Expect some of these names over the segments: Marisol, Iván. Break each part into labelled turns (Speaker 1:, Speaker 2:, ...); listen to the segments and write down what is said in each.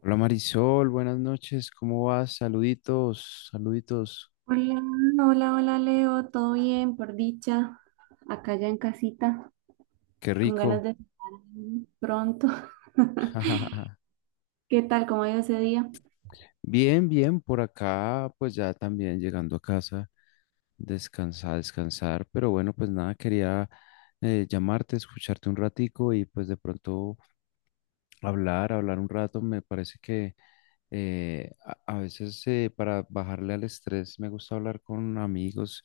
Speaker 1: Hola Marisol, buenas noches, ¿cómo vas? Saluditos, saluditos,
Speaker 2: Hola, hola, hola Leo, todo bien, por dicha, acá ya en casita,
Speaker 1: qué
Speaker 2: con ganas
Speaker 1: rico.
Speaker 2: de estar pronto. ¿Qué tal? ¿Cómo ha ido ese día?
Speaker 1: Bien, bien, por acá, pues ya también llegando a casa, descansar, descansar, pero bueno, pues nada, quería llamarte, escucharte un ratico y pues de pronto hablar un rato. Me parece que a veces, para bajarle al estrés, me gusta hablar con amigos,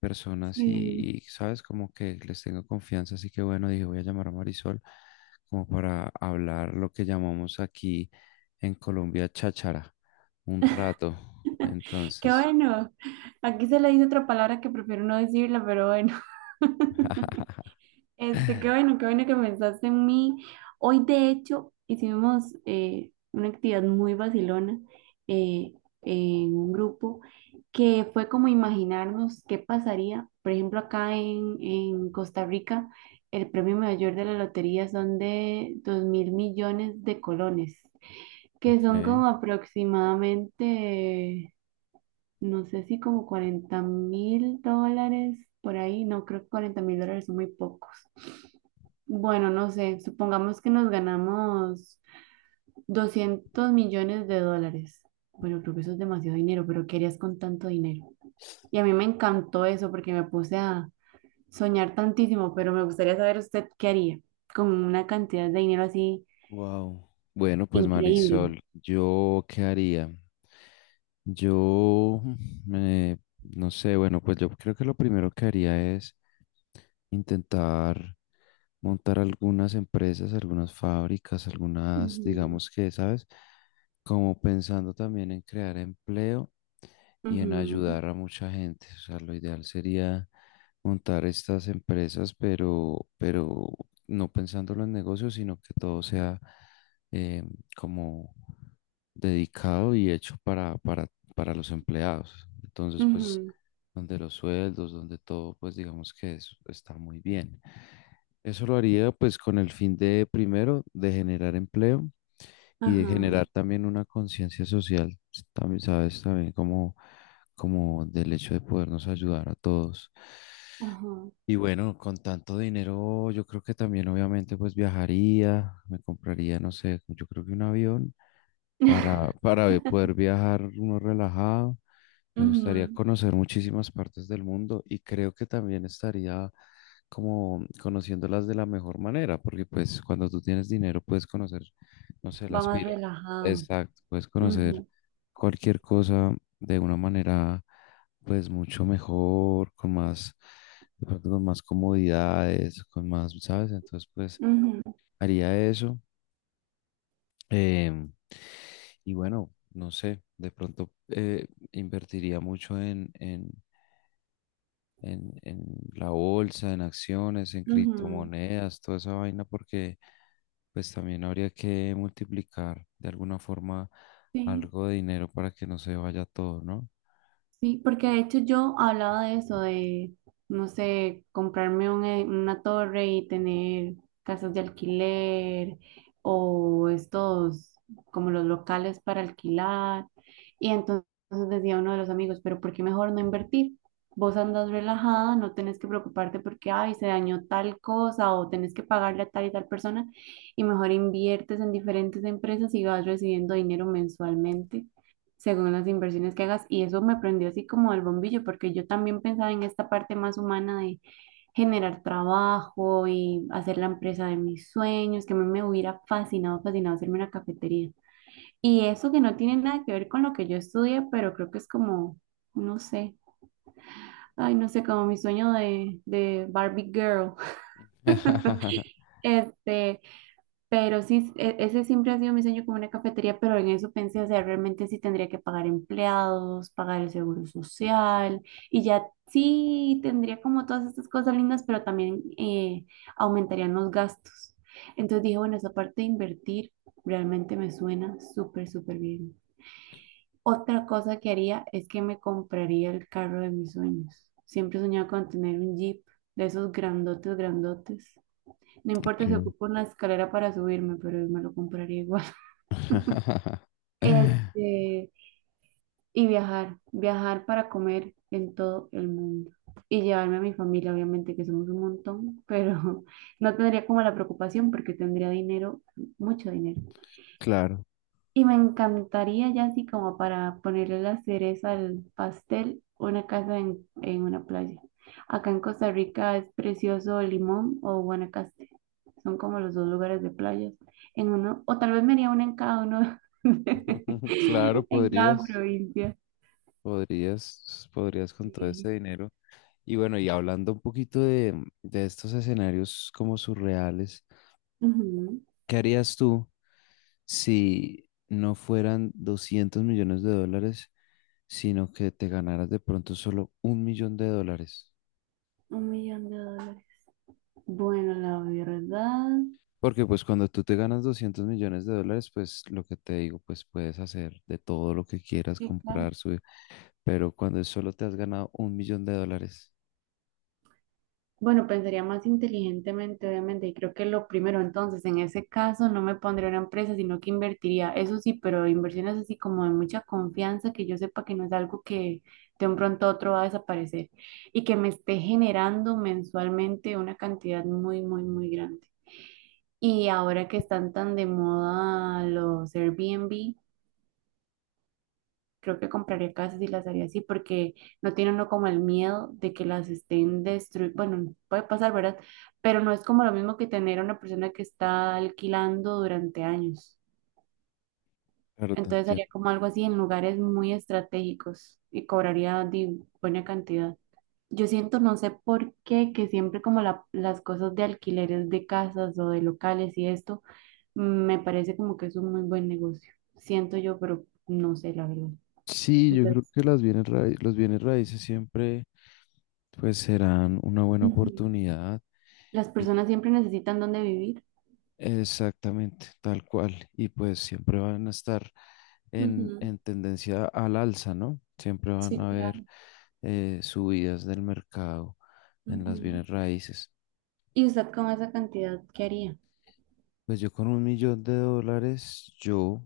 Speaker 1: personas y,
Speaker 2: Sí,
Speaker 1: sabes, como que les tengo confianza, así que bueno, dije, voy a llamar a Marisol como para hablar lo que llamamos aquí en Colombia cháchara, un rato.
Speaker 2: qué
Speaker 1: Entonces.
Speaker 2: bueno. Aquí se le dice otra palabra que prefiero no decirla, pero bueno. Este, qué bueno que pensaste en mí. Hoy, de hecho, hicimos una actividad muy vacilona eh, en un grupo que fue como imaginarnos qué pasaría. Por ejemplo, acá en Costa Rica, el premio mayor de la lotería son de 2.000 millones de colones, que son
Speaker 1: Ok,
Speaker 2: como aproximadamente no sé si como 40.000 dólares por ahí, no creo que 40.000 dólares son muy pocos. Bueno, no sé, supongamos que nos ganamos 200 millones de dólares. Bueno, creo que eso es demasiado dinero, pero ¿qué harías con tanto dinero? Y a mí me encantó eso porque me puse a soñar tantísimo, pero me gustaría saber usted qué haría con una cantidad de dinero así
Speaker 1: wow. Bueno, pues
Speaker 2: increíble.
Speaker 1: Marisol, ¿yo qué haría? Yo, mm, eh, no sé, bueno, pues yo creo que lo primero que haría es intentar montar algunas empresas, algunas fábricas, algunas,
Speaker 2: Ujú,
Speaker 1: digamos que, ¿sabes? Como pensando también en crear empleo y en
Speaker 2: ujú,
Speaker 1: ayudar a mucha gente. O sea, lo ideal sería montar estas empresas, pero no pensándolo en negocios, sino que todo sea eh, como dedicado y hecho para los empleados. Entonces, pues,
Speaker 2: ujú,
Speaker 1: donde los sueldos, donde todo, pues digamos que está muy bien. Eso lo haría pues con el fin de, primero, de generar empleo y de
Speaker 2: ajá,
Speaker 1: generar también una conciencia social, también, sabes, también como, como del hecho de podernos ayudar a todos.
Speaker 2: ajá.
Speaker 1: Y bueno, con tanto dinero, yo creo que también obviamente pues viajaría, me compraría, no sé, yo creo que un avión para, poder viajar uno relajado. Me gustaría
Speaker 2: Ujú,
Speaker 1: conocer muchísimas partes del mundo y creo que también estaría como conociéndolas de la mejor manera, porque pues cuando tú tienes dinero puedes conocer, no sé,
Speaker 2: va
Speaker 1: las
Speaker 2: más
Speaker 1: pirámides.
Speaker 2: relajado.
Speaker 1: Exacto, puedes conocer
Speaker 2: Ujú,
Speaker 1: cualquier cosa de una manera pues mucho mejor, con más, de pronto con más comodidades, con más, ¿sabes? Entonces pues
Speaker 2: ujú,
Speaker 1: haría eso. em, y bueno, no sé, de pronto invertiría mucho en la bolsa, en acciones, en
Speaker 2: ujú,
Speaker 1: criptomonedas, toda esa vaina, porque pues también habría que multiplicar de alguna forma
Speaker 2: sí.
Speaker 1: algo de dinero para que no se vaya todo, ¿no?
Speaker 2: Sí, porque de hecho yo hablaba de eso, de, no sé, comprarme una torre y tener casas de alquiler o estos, como los locales para alquilar. Y entonces decía uno de los amigos, pero ¿por qué mejor no invertir? Vos andas relajada, no tenés que preocuparte porque, ay, se dañó tal cosa o tenés que pagarle a tal y tal persona y mejor inviertes en diferentes empresas y vas recibiendo dinero mensualmente según las inversiones que hagas. Y eso me prendió así como el bombillo, porque yo también pensaba en esta parte más humana de generar trabajo y hacer la empresa de mis sueños, que a mí me hubiera fascinado, fascinado hacerme una cafetería. Y eso que no tiene nada que ver con lo que yo estudié, pero creo que es como, no sé, ay, no sé, como mi sueño de Barbie Girl. Este, pero sí, ese siempre ha sido mi sueño como una cafetería, pero en eso pensé, o sea, realmente sí tendría que pagar empleados, pagar el seguro social, y ya sí tendría como todas estas cosas lindas, pero también aumentarían los gastos. Entonces dije, bueno, esa parte de invertir realmente me suena súper, súper bien. Otra cosa que haría es que me compraría el carro de mis sueños. Siempre he soñado con tener un Jeep de esos grandotes, grandotes. No importa si
Speaker 1: Ok.
Speaker 2: ocupo una escalera para subirme, pero me lo compraría igual. Este, y viajar, viajar para comer en todo el mundo. Y llevarme a mi familia, obviamente, que somos un montón, pero no tendría como la preocupación porque tendría dinero, mucho dinero.
Speaker 1: Claro.
Speaker 2: Y me encantaría ya así como para ponerle la cereza al pastel, una casa en una playa. Acá en Costa Rica es precioso Limón o Guanacaste. Son como los dos lugares de playas. En uno, o tal vez me haría una en cada uno,
Speaker 1: Claro,
Speaker 2: en cada provincia.
Speaker 1: podrías con todo
Speaker 2: Sí,
Speaker 1: ese dinero. Y bueno, y hablando un poquito de estos escenarios como surreales,
Speaker 2: ujú.
Speaker 1: ¿qué harías tú si no fueran 200 millones de dólares, sino que te ganaras de pronto solo un millón de dólares?
Speaker 2: Un millón de dólares. Bueno, la verdad,
Speaker 1: Porque pues cuando tú te ganas 200 millones de dólares, pues lo que te digo, pues puedes hacer de todo lo que quieras,
Speaker 2: sí, claro.
Speaker 1: comprar, subir, pero cuando solo te has ganado un millón de dólares.
Speaker 2: Bueno, pensaría más inteligentemente, obviamente, y creo que lo primero, entonces, en ese caso no me pondría una empresa, sino que invertiría, eso sí, pero inversiones así como de mucha confianza, que yo sepa que no es algo que de un pronto a otro va a desaparecer y que me esté generando mensualmente una cantidad muy, muy, muy grande. Y ahora que están tan de moda los Airbnb, creo que compraría casas y las haría así porque no tiene uno como el miedo de que las estén destruyendo. Bueno, puede pasar, ¿verdad? Pero no es como lo mismo que tener a una persona que está alquilando durante años.
Speaker 1: Claro, te
Speaker 2: Entonces haría
Speaker 1: entiendo.
Speaker 2: como algo así en lugares muy estratégicos y cobraría buena cantidad. Yo siento, no sé por qué, que siempre como las cosas de alquileres de casas o de locales y esto, me parece como que es un muy buen negocio. Siento yo, pero no sé la verdad.
Speaker 1: Sí, yo creo
Speaker 2: Entonces,
Speaker 1: que los bienes raíces siempre pues serán una buena
Speaker 2: ujú.
Speaker 1: oportunidad.
Speaker 2: Las personas siempre necesitan dónde vivir.
Speaker 1: Exactamente, tal cual. Y pues siempre van a estar
Speaker 2: Ujú,
Speaker 1: en tendencia al alza, ¿no? Siempre van
Speaker 2: sí,
Speaker 1: a haber
Speaker 2: claro.
Speaker 1: subidas del mercado en las
Speaker 2: Ujú,
Speaker 1: bienes raíces.
Speaker 2: ¿y usted con esa cantidad qué haría?
Speaker 1: Pues yo con un millón de dólares, yo,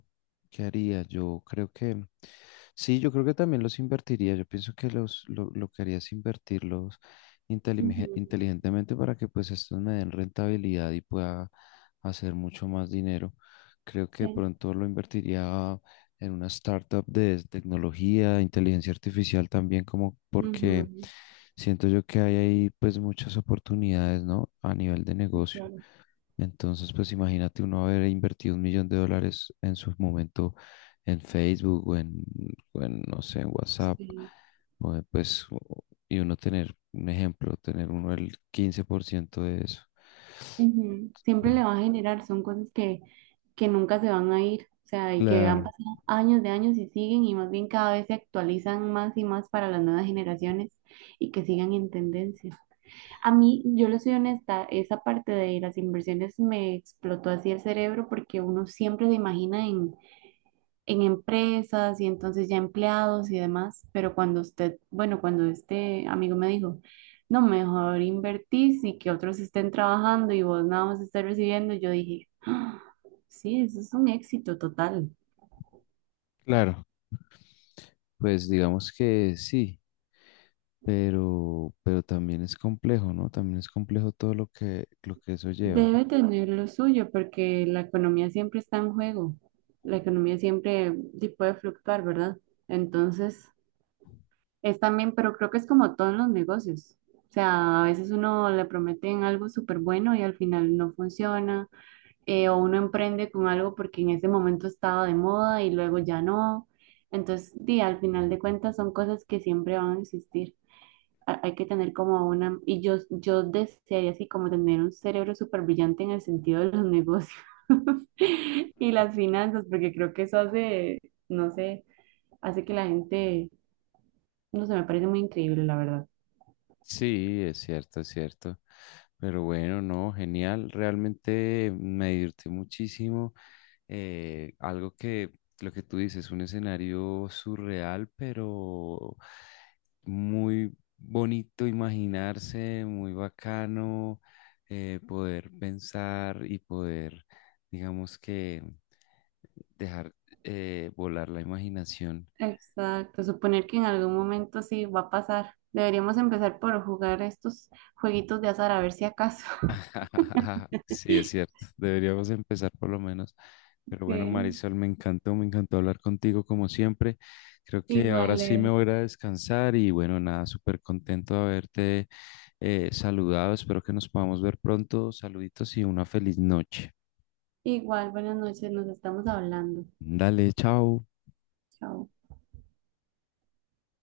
Speaker 1: ¿qué haría? Yo creo que, sí, yo creo que también los invertiría. Yo pienso que lo que haría es invertirlos
Speaker 2: Ujú,
Speaker 1: inteligentemente para que pues estos me den rentabilidad y pueda hacer mucho más dinero. Creo que de
Speaker 2: sí,
Speaker 1: pronto lo invertiría en una startup de tecnología, inteligencia artificial también, como porque
Speaker 2: ujú,
Speaker 1: siento yo que hay ahí pues muchas oportunidades, ¿no? A nivel de
Speaker 2: sí,
Speaker 1: negocio.
Speaker 2: claro.
Speaker 1: Entonces, pues imagínate uno haber invertido un millón de dólares en su momento en Facebook o en, no sé, en WhatsApp,
Speaker 2: Sí.
Speaker 1: o en, pues, o- y uno tener un ejemplo, tener uno el 15% de eso.
Speaker 2: Ujú. Siempre
Speaker 1: Pues,
Speaker 2: le va a generar, son cosas que nunca se van a ir, o sea, y que han
Speaker 1: claro,
Speaker 2: pasado años de años y siguen y más bien cada vez se actualizan más y más para las nuevas generaciones y que sigan en tendencia. A mí, yo le soy honesta, esa parte de las inversiones me explotó así el cerebro porque uno siempre se imagina en empresas y entonces ya empleados y demás, pero cuando usted, bueno, cuando este amigo me dijo, no, mejor invertís y que otros estén trabajando y vos nada más estés recibiendo, yo dije, "Ah, sí, eso es un éxito total".
Speaker 1: claro. Pues digamos que sí, pero también es complejo, ¿no? También es complejo todo lo que eso lleva.
Speaker 2: Debe tener lo suyo porque la economía siempre está en juego, la economía siempre puede fluctuar, ¿verdad? Entonces, es también, pero creo que es como todo en los negocios. O sea, a veces uno le prometen algo súper bueno y al final no funciona. O uno emprende con algo porque en ese momento estaba de moda y luego ya no. Entonces, di, al final de cuentas son cosas que siempre van a existir. Hay que tener como una, y yo desearía así como tener un cerebro súper brillante en el sentido de los negocios y las finanzas, porque creo que eso hace, no sé, hace que la gente, no sé, me parece muy increíble, la verdad.
Speaker 1: Sí, es cierto, es cierto. Pero bueno, no, genial. Realmente me divertí muchísimo. Eh, algo que, lo que tú dices, un escenario surreal, pero muy bonito imaginarse, muy bacano, poder pensar y poder, digamos que, dejar, volar la imaginación.
Speaker 2: Exacto, suponer que en algún momento sí va a pasar. Deberíamos empezar por jugar estos jueguitos de azar a ver si acaso.
Speaker 1: Sí, es cierto. Deberíamos empezar por lo menos. Pero bueno,
Speaker 2: Sí,
Speaker 1: Marisol, me encantó hablar contigo como siempre. Creo que ahora
Speaker 2: igual,
Speaker 1: sí me
Speaker 2: Leo.
Speaker 1: voy a ir a descansar y bueno, nada, súper contento de haberte saludado. Espero que nos podamos ver pronto. Saluditos y una feliz noche.
Speaker 2: Igual, buenas noches, nos estamos hablando.
Speaker 1: Dale, chao.
Speaker 2: Chao.